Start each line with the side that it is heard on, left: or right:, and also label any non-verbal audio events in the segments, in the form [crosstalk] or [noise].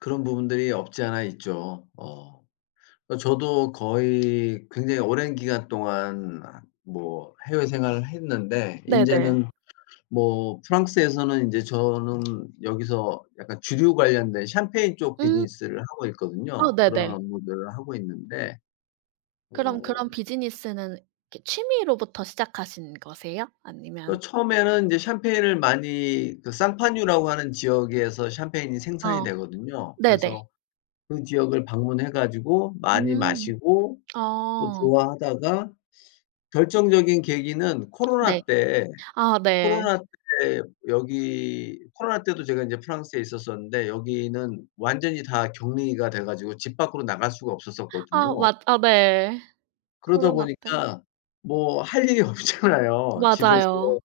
left: 그런 부분들이 없지 않아 있죠. 어. 어 저도 거의 굉장히 오랜 기간 동안 뭐 해외 생활을 했는데 인제
right: 네네.
left: 는 뭐 프랑스에서는 인제 저는 여기서 약간 주류 관련된 샴페인 쪽
right: 음.
left: 비즈니스를 하고
right: 아
left: 있거든요. 그런
right: 네네.
left: 업무들을 하고 있는데.
right: 그럼
left: 어.
right: 그런 비즈니스는 이렇게 취미로부터 시작하신 거세요?
left: 어
right: 아니면
left: 처음에는 인제 샴페인을 많이 그 상파뉴라고 하는 지역에서 샴페인이 생산이
right: 어.
left: 되거든요.
right: 네네.
left: 그래서 그 지역을 방문해 가지고 많이
right: 음.
left: 마시고 또
right: 아.
left: 좋아하다가 결정적인 계기는
right: 네.
left: 코로나 때
right: 아 네.
left: 코로나 때 여기 코로나 때도 제가 인제 프랑스에 있었었는데 여기는 완전히 다 격리가 돼 가지고 집 밖으로 나갈 수가
right: 아
left: 없었었거든요.
right: 맞 아 네.
left: 그러다
right: 코로나 때.
left: 보니까 뭐 할 일이 없잖아요. 집에서
right: 맞아요.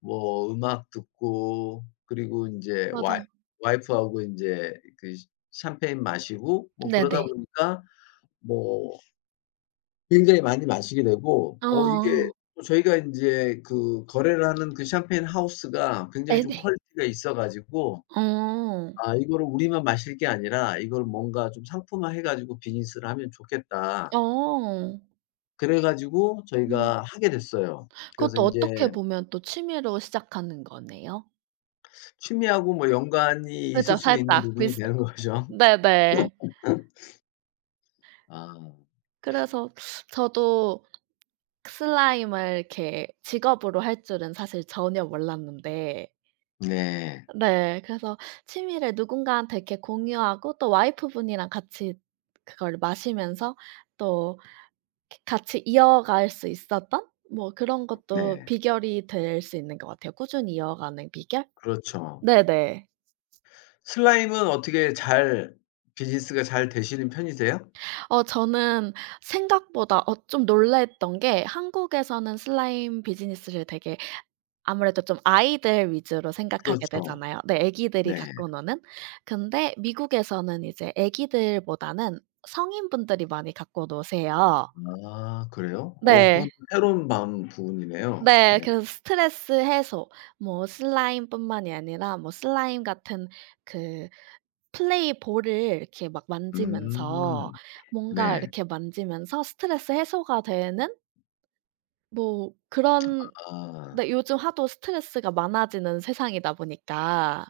left: 뭐 음악 듣고 그리고 인제 와이
right: 맞아요.
left: 와이프하고 인제 그 샤 샴페인 마시고 뭐 그러다
right: 네네.
left: 보니까 뭐 굉장히 많이 마시게 되고 어 이게
right: 어.
left: 또 저희가 인제 그 거래를 하는 그 샴페인 하우스가 굉장히 좀
right: 네네.
left: 퀄리티가 있어 가지고
right: 어.
left: '아, 이거를 우리만 마실 게 아니라 이걸 뭔가 좀 상품화해 가지고 비즈니스를 하면 좋겠다.'
right: 어.
left: 그래 가지고
right: 음.
left: 저희가 하게 됐어요. 그래서
right: 그것도 어떻게
left: 인제
right: 보면 또 취미로 시작하는 거네요?
left: 취미하고 뭐 연관이 있을
right: 그죠.
left: 수 있는
right: 살짝
left: 부분이
right: 비슷
left: 되는거죠.
right: 네네.
left: [laughs] 아.
right: 그래서 저도 슬라임을 이렇게 직업으로 할 줄은 사실 전혀 몰랐는데
left: 네.
right: 네. 그래서 취미를 누군가한테 이렇게 공유하고 또 와이프 분이랑 같이 그걸 마시면서 또 이렇게 같이 이어갈 수 있었던 뭐 그런 것도
left: 네.
right: 비결이 될 수 있는 것 같아요. 꾸준히 이어가는 비결?
left: 그렇죠.
right: 네네.
left: 슬라임은 어떻게 잘 비즈니스가 잘 되시는 편이세요?
right: 어 저는 생각보다 어 좀 놀랐던 게 한국에서는 슬라임 비즈니스를 되게 아무래도 좀 아이들 위주로 생각하게
left: 그렇죠.
right: 되잖아요. 네. 애기들이
left: 네.
right: 갖고 노는. 근데 미국에서는 이제 아기들보다는 성인 분들이 많이 갖고 노세요.
left: 아 그래요? 어 그것도
right: 네.
left: 새로운 방 부분이네요.
right: 네.
left: 네.
right: 그래서 스트레스 해소 뭐 슬라임뿐만이 아니라 뭐 슬라임 같은 그 플레이볼을 이렇게 막 만지면서
left: 음.
right: 뭔가
left: 네.
right: 이렇게 만지면서 스트레스 해소가 되는 뭐 그런
left: 아.
right: 네 요즘 하도 스트레스가 많아지는 세상이다 보니까